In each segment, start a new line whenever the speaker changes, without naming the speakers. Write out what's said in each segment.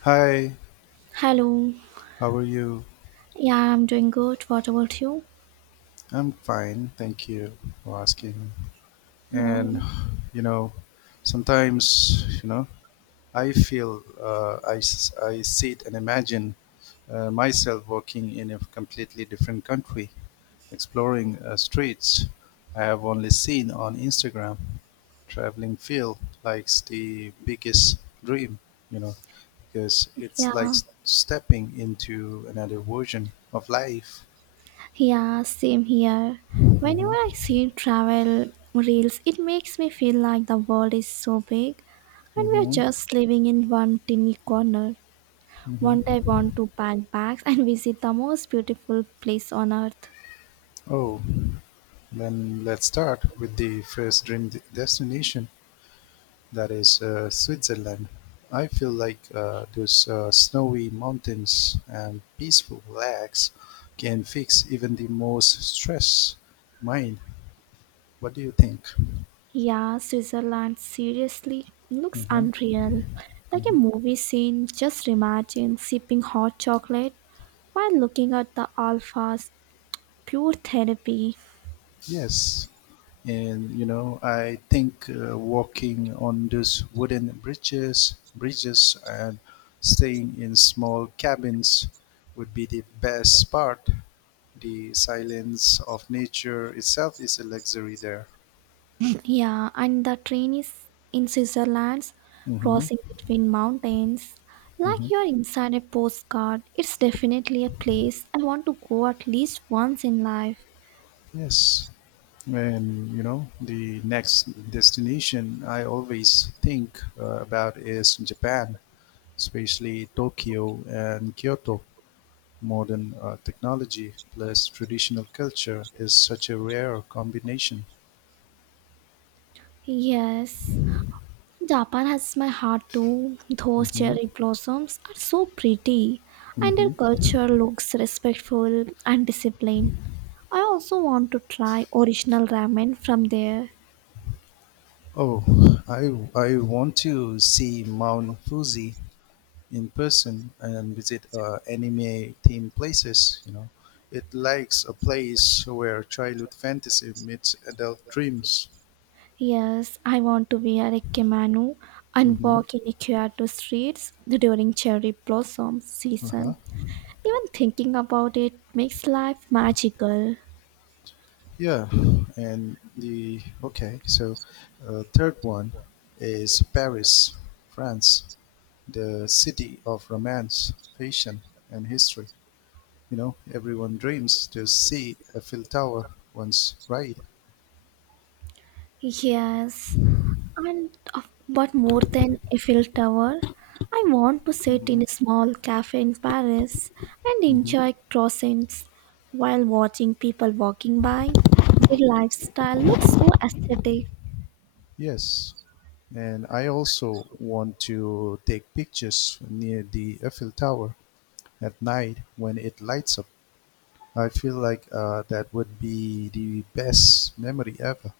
Hi,
Hello.
how are you?
Yeah, I'm doing good. What about you?
I'm fine, thank you for asking.
No.
And you know, sometimes I feel I sit and imagine myself working in a completely different country, exploring streets I have only seen on Instagram. Traveling feel like the biggest dream, you know, because
Yeah.
it's like stepping into another version of life.
Yeah, same here. Whenever
Mhm,
I see travel reels, it makes me feel like the world is so big and we are
mhm,
just living in one tiny corner.
mhm.
One day I want to pack bags and visit the most beautiful place on earth.
Oh, then let's start with the first dream destination, that is Switzerland. I feel like those snowy mountains and peaceful lakes can fix even the most stressed mind. What do you think?
Yeah, Switzerland seriously looks
Mm-hmm.
unreal. Like a movie scene, just imagine sipping hot chocolate while looking at the alphas pure therapy.
Yes. I think walking on those wooden bridges, and staying in small cabins would be the best part. The silence of nature itself is a luxury there.
Yeah, and the train is in Switzerland's
Mm-hmm.
crossing between mountains, like
Mm-hmm.
you're inside a postcard. It's definitely a place I want to go at least once in life.
Yes. And you know, the next destination I always think about is Japan, especially Tokyo and Kyoto. Modern technology plus traditional culture is such a rare combination.
Yes, Japan has my heart too. Those
Hmm.
cherry blossoms are so pretty, and their
Hmm.
culture looks respectful and disciplined. I also want to try original ramen from there.
Oh, I want to see Mount Fuji in person and visit anime themed places. You know, it likes a place where childhood fantasy meets adult dreams.
Yes, I want to wear a kimono and
Hmm.
walk in a Kyoto streets during cherry blossom
Uh-huh.
season. Even thinking about it makes life magical.
Yeah, and the okay. So, third one is Paris, France, the city of romance, passion, and history. You know, everyone dreams to see a Eiffel Tower once, right?
Yes, but more than Eiffel Tower, I want to sit in
Hmm.
a small cafe in Paris and
Hmm.
enjoy croissants while watching people walking by. Their lifestyle looks so aesthetic.
Yes, and I also want to take pictures near the Eiffel Tower at night when it lights up. I feel like that would be the best memory ever.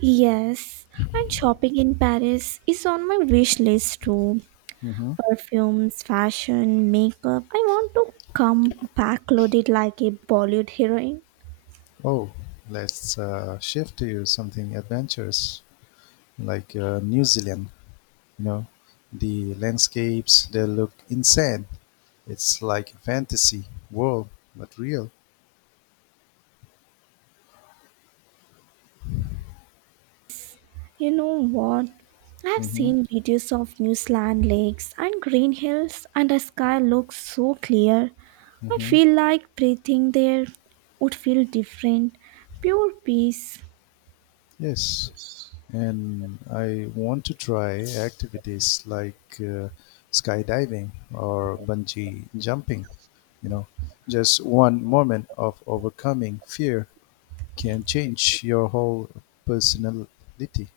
Yes, and shopping in Paris is on my wish list too.
Hmm.
Perfumes, fashion, makeup. I want to come back loaded like a Bollywood heroine.
Oh, let's shift to something adventurous, like New Zealand. You know, the landscapes they look insane. It's like a fantasy world, but real.
You know what? I have
Mm-hmm.
seen videos of New Zealand lakes and green hills, and the sky looks so clear. I
Mm-hmm.
feel like breathing there would feel different. Pure peace.
Yes, and I want to try activities like skydiving or bungee jumping. You know, just one moment of overcoming fear can change your whole personality.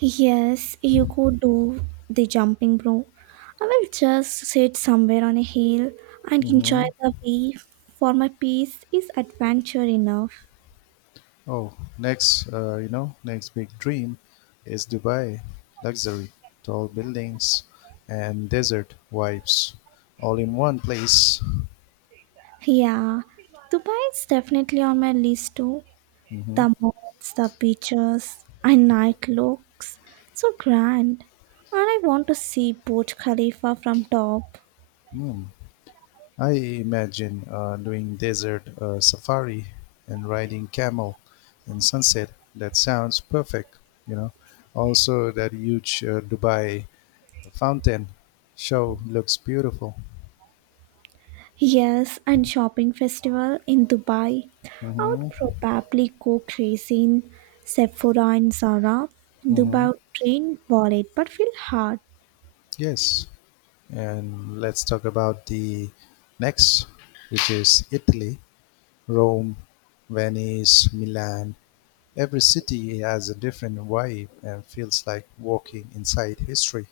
Yes, you go do the jumping, bro. I will just sit somewhere on a hill and enjoy
Mm-hmm.
the view. For my peace is adventure enough.
Oh, next, next big dream is Dubai. Luxury, tall buildings, and desert vibes, all in one place.
Yeah, Dubai is definitely on my list too.
Mm-hmm.
The malls, the beaches, and night looks so grand. And I want to see Burj Khalifa from top.
Hmm. Mm. I imagine doing desert safari and riding camel in sunset. That sounds perfect, you know. Also, that huge Dubai fountain show looks beautiful.
Yes, and shopping festival in Dubai. I
Hmm.
would probably go crazy in Sephora and Zara.
Hmm.
Dubai would drain wallet but feel hard.
Yes. And let's talk about the next, which is Italy, Rome, Venice, Milan. Every city has a different vibe and feels like walking inside history.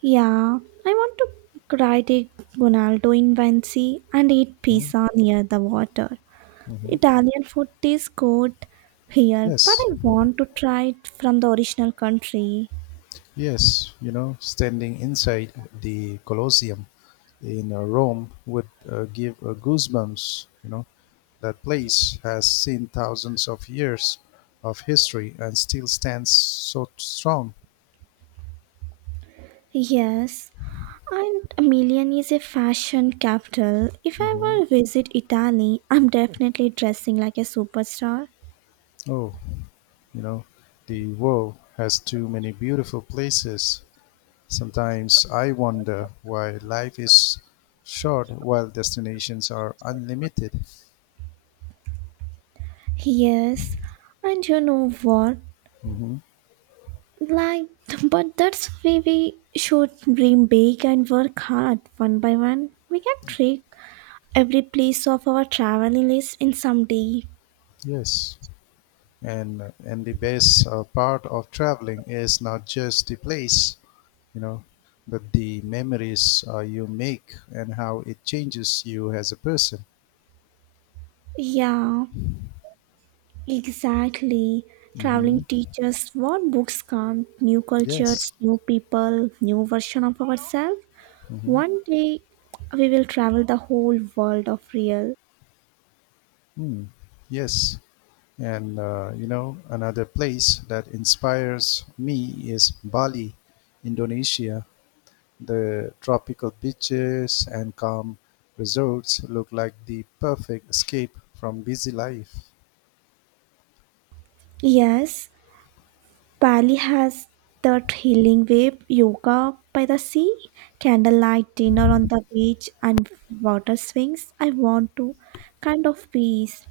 Yeah, I want to ride a Ronaldo in Vinci and eat
Hmm?
pizza near the water.
Mm-hmm.
Italian food tastes good here, but
Yes,
I want to try it from the original country.
yes, you know, standing inside the Colosseum in Rome would give goosebumps. You know, that place has seen thousands of years of history and still stands so strong.
Yes, and Milan is a fashion capital. If I
Hmm.
were to visit Italy, I'm definitely dressing like a superstar.
Oh, you know, the world has too many beautiful places. Sometimes I wonder why life is short while destinations are unlimited.
Yes, and you know what?
Hmm.
Like, but that's why we should dream big and work hard one by one. We can trick every place of our traveling list in some day.
Yes, and the best part of traveling is not just the place, you know, but the memories you make and how it changes you as a person.
Yeah, exactly. Traveling
Hmm.
teaches what books can't, new cultures,
Yes.
new people, new version of ourselves.
Mm-hmm.
One day we will travel the whole world of real.
Hmm. Mm. Yes. And you know, another place that inspires me is Bali, Indonesia. The tropical beaches and calm resorts look like the perfect escape from busy life.
Yes, Bali has that healing wave, yoga by the sea, candlelight dinner on the beach and water swings. I want to kind of peace.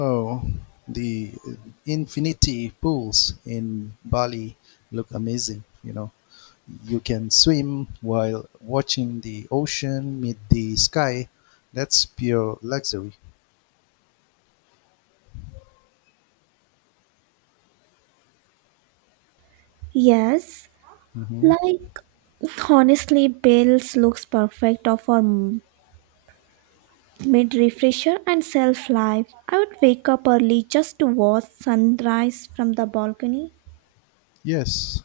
Oh, the infinity pools in Bali look amazing, you know. You can swim while watching the ocean meet the sky. That's pure luxury.
Yes,
Hmm.
like honestly, Bales looks perfect for mid refresher and self life. I would wake up early just to watch sunrise from the balcony.
Yes,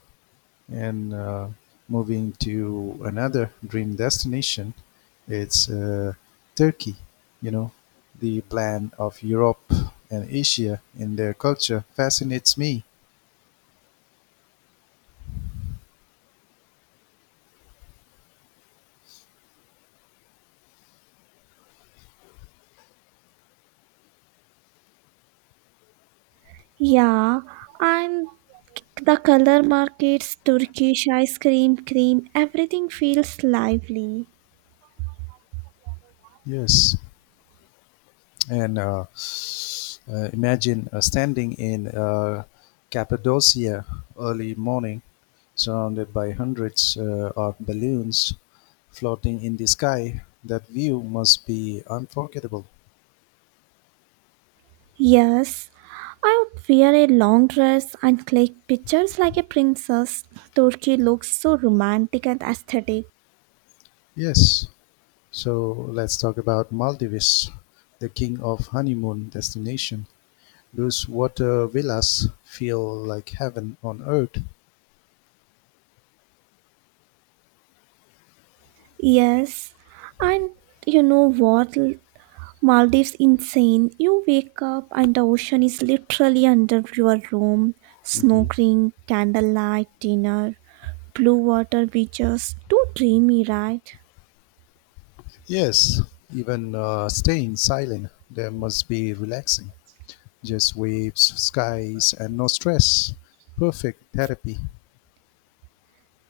and moving to another dream destination, it's Turkey. You know, the blend of Europe and Asia in their culture fascinates me.
Yeah, and the color markets, Turkish ice cream, cream, everything feels lively.
Yes, and imagine standing in Cappadocia early morning, surrounded by hundreds of balloons floating in the sky. That view must be unforgettable.
Yes, I would wear a long dress and click pictures like a princess. Turkey looks so romantic and aesthetic.
Yes. So let's talk about Maldives, the king of honeymoon destination. Those water villas feel like heaven on earth.
Yes, and you know what? Maldives insane. You wake up and the ocean is literally under your room.
Hmm.
Snorkeling, candlelight dinner, blue water beaches. Too dreamy, right?
Yes, even staying silent, there must be relaxing. Just waves, skies, and no stress. Perfect therapy.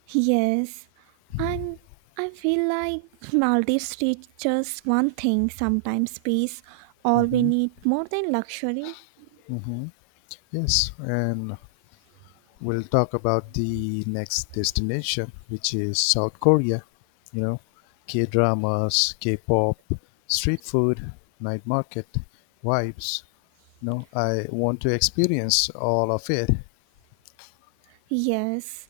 Yes. And I feel like Maldives teaches one thing sometimes peace, all we
Hmm.
need more than luxury.
Hmm. Yes, and we'll talk about the next destination, which is South Korea. You know, K dramas, K pop, street food, night market, vibes. You know, I want to experience all of it.
Yes,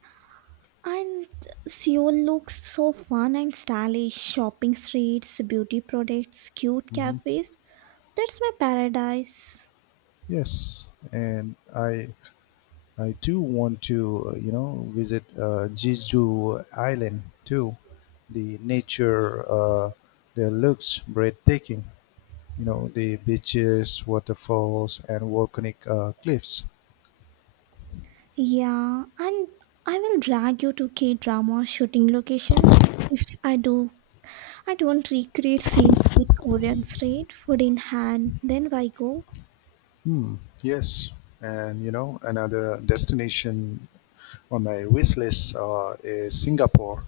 and Seoul looks so fun and stylish. Shopping streets, beauty products, cute
Hmm.
cafes. That's my paradise.
Yes, and I do want to visit Jeju Island too. The nature there looks breathtaking. You know, the beaches, waterfalls, and volcanic cliffs.
Yeah, and I will drag you to K drama shooting locations. If I do, I don't recreate scenes with Korean street food in hand. Then why go?
Hmm. Yes, and you know another destination on my wish list is Singapore.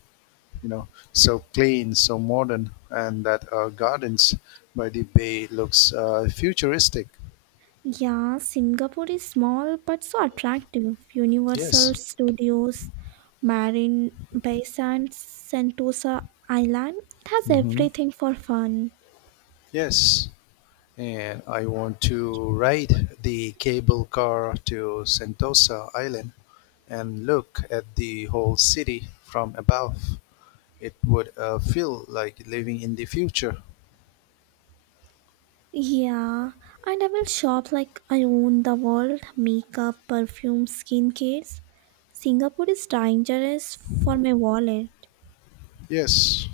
You know, so clean, so modern, and that gardens by the bay looks futuristic.
Yeah, Singapore is small but so attractive. Universal
Yes.
Studios, Marine Bay Sands, Sentosa Island. It has
Hmm.
everything for fun.
Yes. And I want to ride the cable car to Sentosa Island and look at the whole city from above. It would feel like living in the future.
Yeah, and I will shop like I own the world makeup, perfume, skincares. Singapore is dangerous for my wallet.
Yes,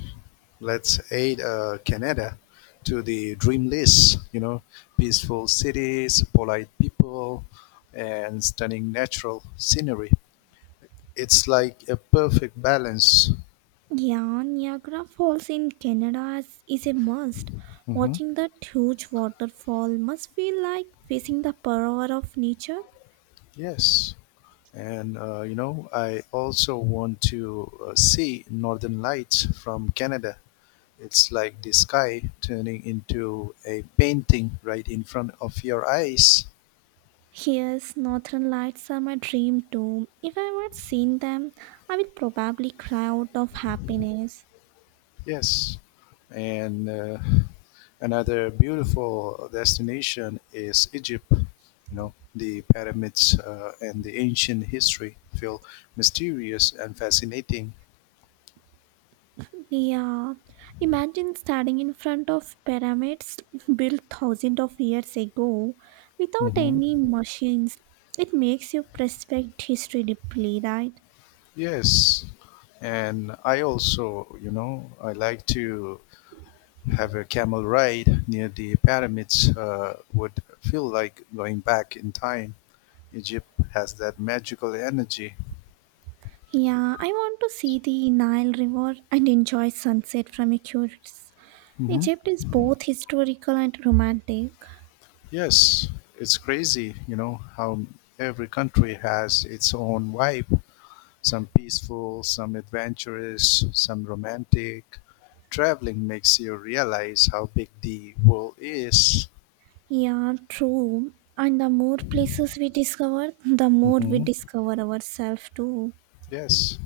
let's add Canada to the dream list. You know, peaceful cities, polite people, and stunning natural scenery. It's like a perfect balance.
Yeah, Niagara Falls in Canada is a must.
Hmm.
Watching that huge waterfall must feel like facing the power of nature.
Yes, and you know, I also want to see Northern Lights from Canada. It's like the sky turning into a painting right in front of your eyes.
Yes, northern lights are my dream too. If I had seen them, I would probably cry out of happiness.
Yes, and another beautiful destination is Egypt. You know, the pyramids and the ancient history feel mysterious and fascinating.
Yeah, imagine standing in front of pyramids built thousands of years ago without
Hmm.
any machines. It makes you respect history deeply, right?
Yes, and I also, you know, I like to have a camel ride near the pyramids. Would feel like going back in time. Egypt has that magical energy.
Yeah, I want to see the Nile River and enjoy sunset from Egypt.
Hmm.
Egypt is both historical and romantic.
Yes, it's crazy, you know, how every country has its own vibe. Some peaceful, some adventurous, some romantic. Traveling makes you realize how big the world is.
Yeah, true. And the more places we discover, the more we
Hmm.
discover ourselves too.
Yes.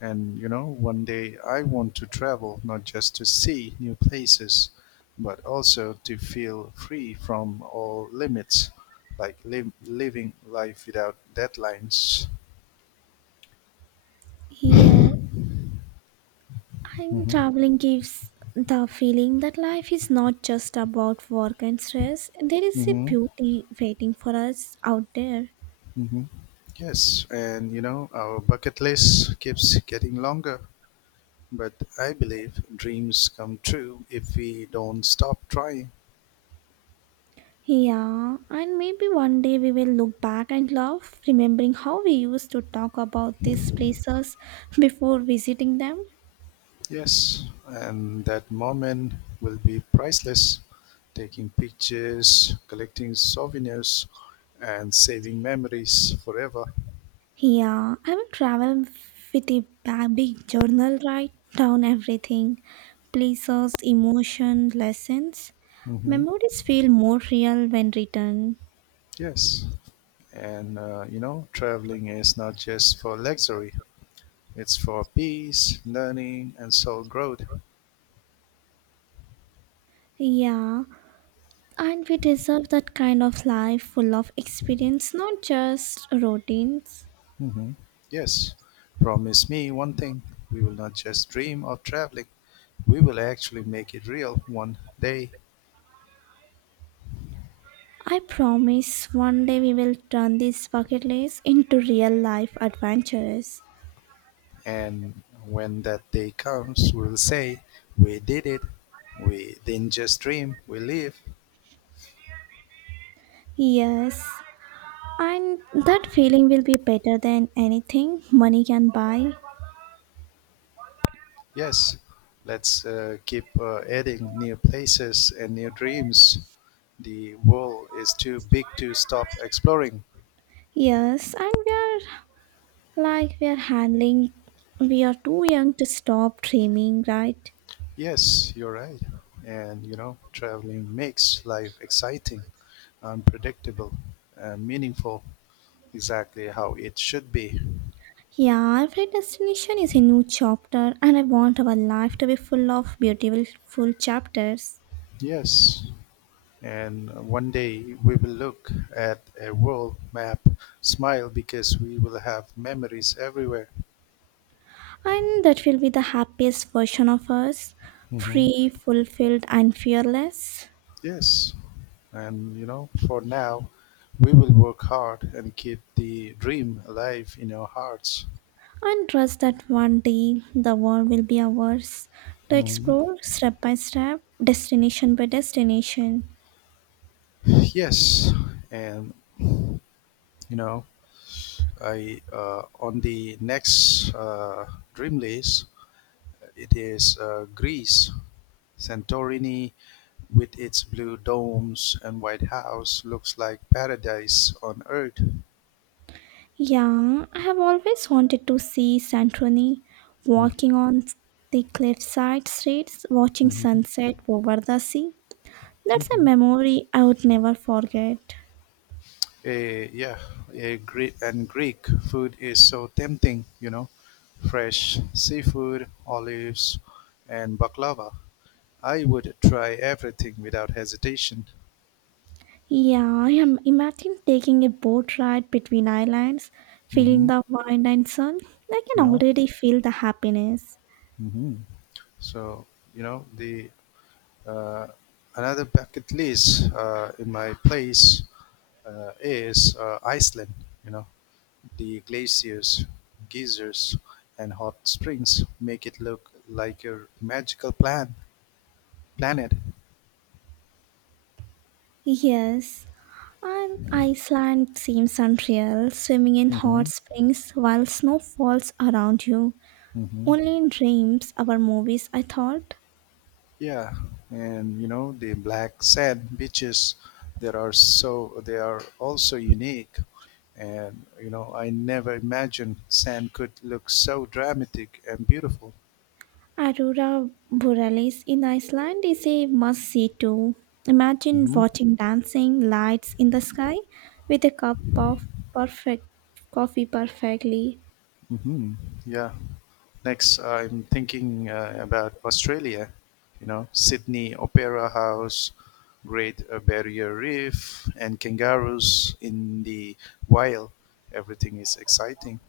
And, you know, one day I want to travel not just to see new places, but also to feel free from all limits, like living life without deadlines.
Yes. I think traveling gives the feeling that life is not just about work and stress. There is a
Mm-hmm.
beauty waiting for us out there.
Hmm. Yes, and you know, our bucket list keeps getting longer, but I believe dreams come true if we don't stop trying.
Yeah, and maybe one day we will look back and love, remembering how we used to talk about these places before visiting them.
Yes, and that moment will be priceless. Taking pictures, collecting souvenirs, and saving memories forever.
Yeah, I will travel with a big journal, write down everything places, emotion, lessons.
Hmm.
Memories feel more real when written.
Yes, and you know, traveling is not just for luxury, it's for peace, learning, and soul growth.
Yeah, and we deserve that kind of life full of experience, not just routines.
Hmm. Yes, promise me one thing. We will not just dream of traveling. We will actually make it real one day.
I promise one day we will turn these bucket lists into real life adventures.
And when that day comes, we will say, we did it. We didn't just dream, we live.
Yes, and that feeling will be better than anything money can buy.
Yes, let's keep adding new places and new dreams. The world is too big to stop exploring.
Yes, and we are like we are handling, we are too young to stop dreaming, right?
Yes, you're right. And you know, traveling makes life exciting, unpredictable, and meaningful, exactly how it should be.
Yeah, every destination is a new chapter, and I want our life to be full of beautiful full chapters.
Yes. And one day we will look at a world map, smile because we will have memories everywhere.
And that will be the happiest version of us
Hmm.
free, fulfilled, and fearless.
Yes. And you know, for now, we will work hard and keep the dream alive in our hearts.
And trust that one day the world will be ours to
Mhm.
explore step by step, destination by destination.
Yes. And you know, I on the next dream list, it is Greece. Santorini with its blue domes and white house looks like paradise on earth.
Yeah, I have always wanted to see Santorini
Mhm,
walking on the cliffside streets, watching
mhm,
sunset over the sea. That's a
mhm.
memory I would never forget.
Yeah, and Greek food is so tempting, you know, fresh seafood, olives, and baklava. I would try everything without hesitation.
Yeah, I am imagine taking a boat ride between islands, feeling
Hmm.
the wind and sun. I can
Yeah.
already feel the happiness.
Hmm. So, you know, the uh, another bucket list in my place is Iceland. You know, the glaciers, geysers, and hot springs make it look like a magical planet.
Yes, and Iceland seems unreal, swimming in hot
Mm-hmm.
springs while snow falls around you.
Mm-hmm.
Only in dreams or movies, I thought.
Yeah, and you know the black sand beaches, there are so they are also unique, and you know I never imagined sand could look so dramatic and beautiful.
Aurora Borealis in Iceland is a must see too. Imagine
Hmm.
watching dancing lights in the sky with a cup of perfect coffee perfectly.
Hmm. Yeah. Next, I'm thinking about Australia. You know, Sydney Opera House, Great Barrier Reef, and kangaroos in the wild. Everything is exciting.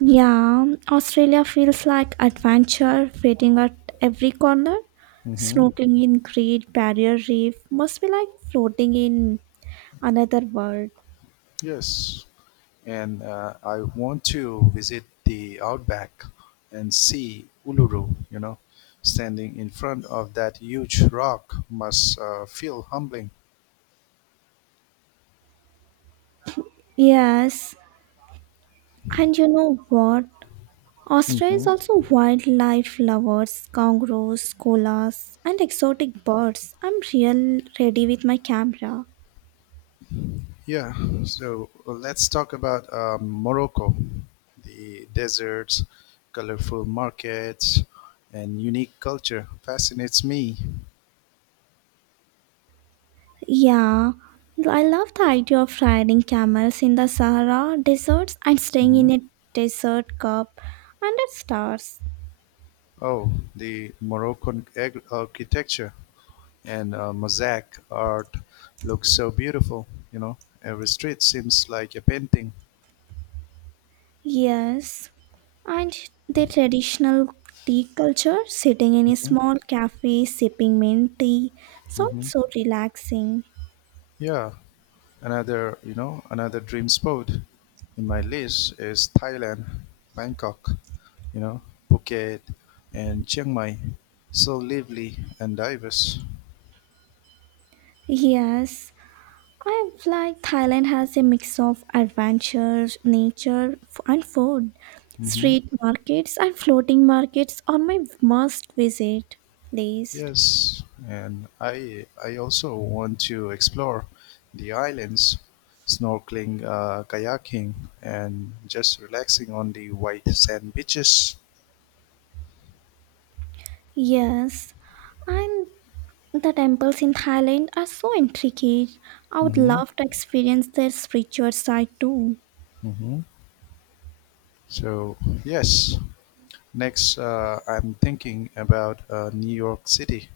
Yeah, Australia feels like adventure waiting at every corner.
Hmm.
Snorkeling in Great Barrier Reef must be like floating in another world.
Yes. And I want to visit the outback and see Uluru. You know, standing in front of that huge rock must feel humbling.
Yes, and you know what? Austria
Hmm.
is also wildlife lovers, kangaroos, koalas, and exotic birds. I'm real ready with my camera.
Yeah. So let's talk about Morocco, the deserts, colorful markets, and unique culture fascinates me.
Yeah, I love the idea of riding camels in the Sahara deserts and staying
Hmm.
in a desert cup under stars.
Oh, the Moroccan architecture and mosaic art looks so beautiful. You know, every street seems like a painting.
Yes, and the traditional tea culture, sitting in a
Hmm.
small cafe sipping mint tea, sounds
Hmm.
so relaxing.
Yeah, another you know another dream spot in my list is Thailand, Bangkok. You know, Phuket and Chiang Mai, so lively and diverse.
Yes, I feel like Thailand has a mix of adventures, nature, and food.
Hmm.
Street markets and floating markets are my must visit list.
Yes, and I also want to explore the islands, snorkeling, kayaking, and just relaxing on the white sand beaches.
Yes, and the temples in Thailand are so intricate. I would
Mm-hmm.
love to experience their spiritual side too.
Mm-hmm. So yes, next I'm thinking about New York City,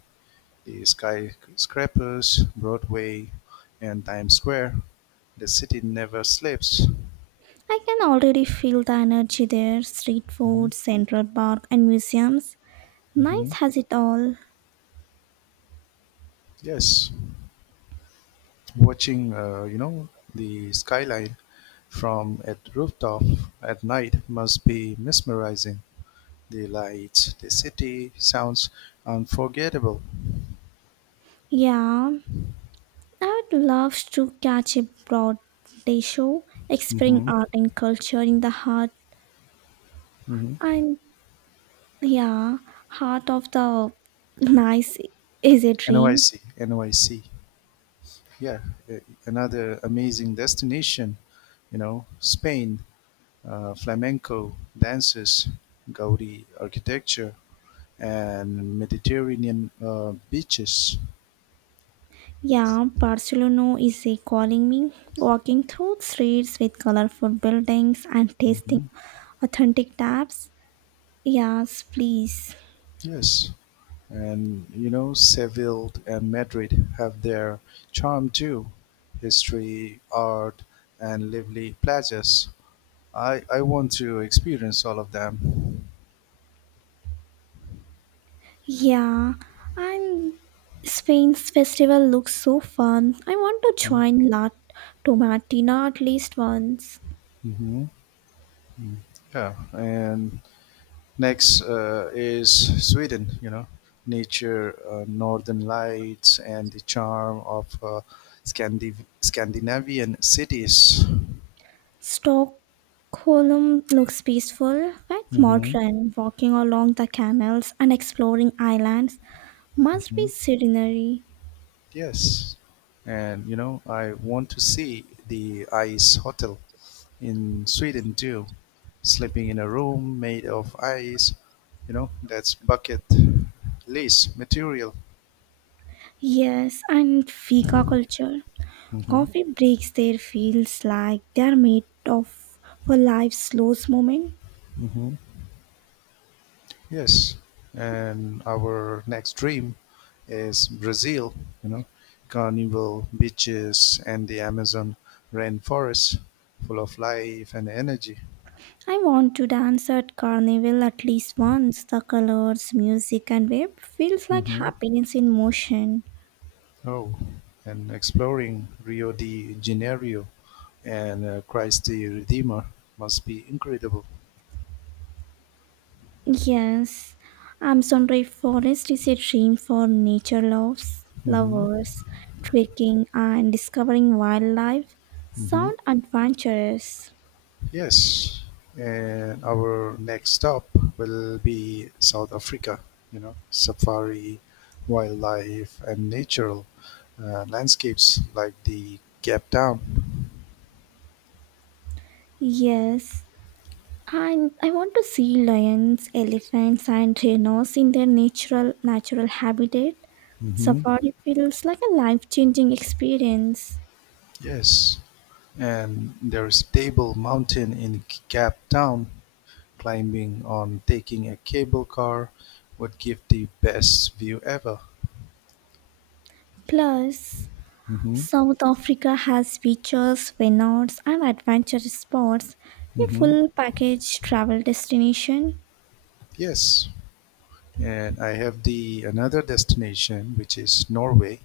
the skyscrapers, Broadway, and Times Square. The city never sleeps.
I can already feel the energy there. Street
Mm-hmm.
food, Central Park, and museums.
Mm-hmm.
Nice has it all.
Yes. Watching, you know, the skyline from a rooftop at night must be mesmerizing, the lights, the city sounds, unforgettable.
Yeah, I would love to catch a broad day show exploring
Mm-hmm.
art and culture in the heart
Mm-hmm.
and yeah, heart of the nice is a dream.
NYC, NYC. Yeah. uh, Another amazing destination, you know, Spain, flamenco dances, Gaudi architecture, and Mediterranean beaches.
Yeah, Barcelona is a calling me. Walking through streets with colorful buildings and tasting
Mhm.
authentic taps. Yes, please.
Yes, and you know, Seville and Madrid have their charm too. History, art, and lively places. I want to experience all of them.
Yeah, and Spain's festival looks so fun. I want to join La Tomatina at least once.
Mm-hmm. Yeah, and next is Sweden, you know, nature, northern lights, and the charm of Scandi- Scandinavian cities.
Stockholm looks peaceful, but
Hmm.
modern. Walking along the canals and exploring islands must be scenery.
Yes. And you know, I want to see the ice hotel in Sweden too. Sleeping in a room made of ice, you know, that's bucket list material.
Yes, and Fika culture.
Hmm.
Coffee breaks there feels like they are made of for life's slowest moment.
Hmm. Yes. And our next dream is Brazil, you know, carnival beaches and the Amazon rainforest full of life and energy.
I want to dance at carnival at least once. The colors, music, and web feels like
Hmm.
happiness in motion.
Oh, and exploring Rio de Janeiro and Christ the Redeemer must be incredible.
Yes, Amazon rainforest is a dream for nature loves,
Hmm.
lovers, trekking and discovering wildlife.
Hmm.
Sound adventurous.
Yes, and our next stop will be South Africa. You know, safari, wildlife, and natural landscapes like the Cape Town.
Yes, and I want to see lions, elephants, and rhinos in their natural habitat.
Hmm.
Safari feels like a life-changing experience.
Yes, and there is Table Mountain in Cape Town. Climbing on taking a cable car would give the best view ever.
Plus,
Hmm.
South Africa has beaches, vineyards, and adventure spots, a
Hmm.
full package travel destination.
Yes, and I have the another destination which is Norway.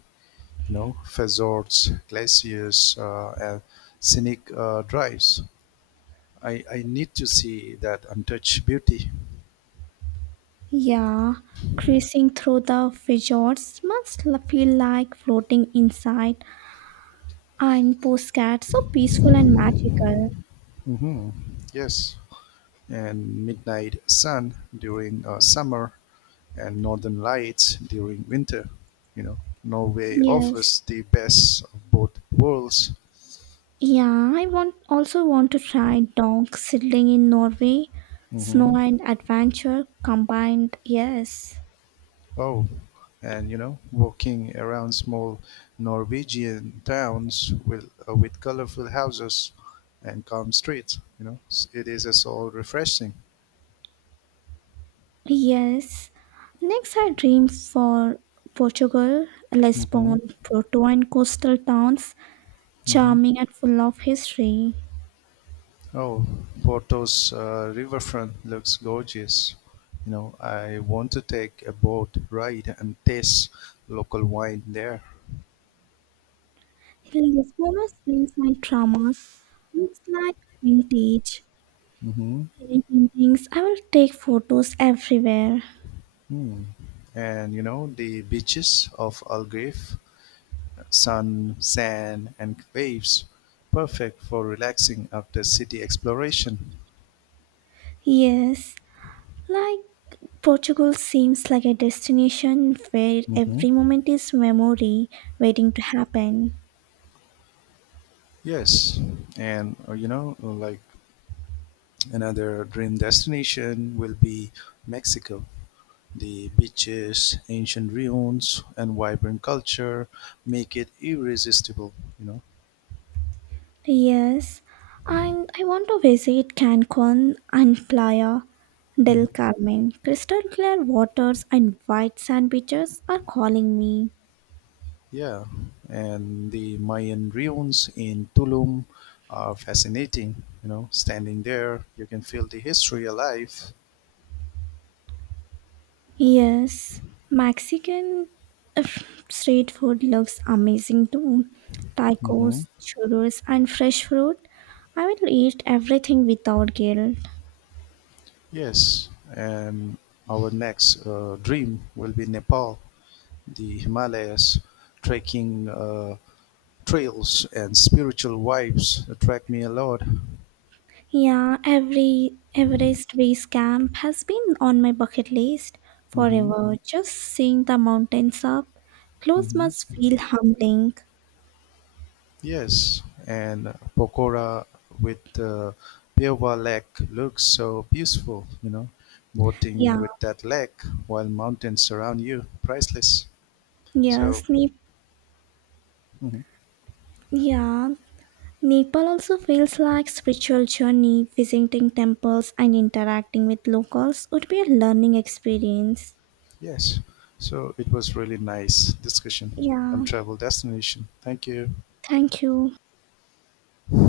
You know, fjords, glaciers, and scenic drives. I need to see that untouched beauty.
Yeah, cruising through the fjords must feel like floating inside and postcard. So peaceful and magical.
Hmm. Yes, and midnight sun during summer and northern lights during winter. You know, Norway
Yes.
offers the best of both worlds.
Yeah, I want also want to try dog sailing in Norway,
Hmm.
snow and adventure combined. Yes.
Oh, and you know, walking around small Norwegian towns with colorful houses and calm streets. You know, it is a so refreshing.
Yes. Next are dreams for Portugal,
Hmm.
Lisbon, Porto, and coastal towns,
Hmm.
charming and full of history.
Oh, Porto's riverfront looks gorgeous. You know, I want to take a boat ride and taste local wine there.
Lisbon's streets and dramas, looks like vintage,
Hmm.
pretty paintings. I will take photos everywhere.
Hmm. And you know, the beaches of Algarve, sun, sand, and waves, perfect for relaxing after city exploration.
Yes, like Portugal seems like a destination where
Hmm.
every moment is memory waiting to happen.
Yes, and you know, like, another dream destination will be Mexico. The beaches, ancient ruins, and vibrant culture make it irresistible, you
Yes, and I want to visit Cancun and Playa del
know.
Carmen. Crystal clear waters and white sand beaches are calling me.
Yeah, and the Mayan ruins in Tulum are fascinating. You know, standing there, you can feel the history alive.
Yes, Mexican uh, street food looks amazing too.
Hmm.
Tacos, churros, and fresh fruit. I will eat everything without guilt.
Yes, and our next dream will be Nepal, the Himalayas, trekking trails and spiritual vibes attract me a lot.
Yeah, every Everest Base Camp has been on my bucket list
Hmm.
forever. Just seeing the mountains up close
Hmm.
must feel humbling.
Yes, and Pokora with Peova Lake looks so peaceful, you know, boating
Yeah,
with that lake while mountains surround you, priceless.
yes,
So,
ne-
mhm,
yeah. Nepal also feels like spiritual journey. Visiting temples and interacting with locals would be a learning experience.
yes, so it was really nice discussion on
Yeah,
travel destination. Thank you.
thank you.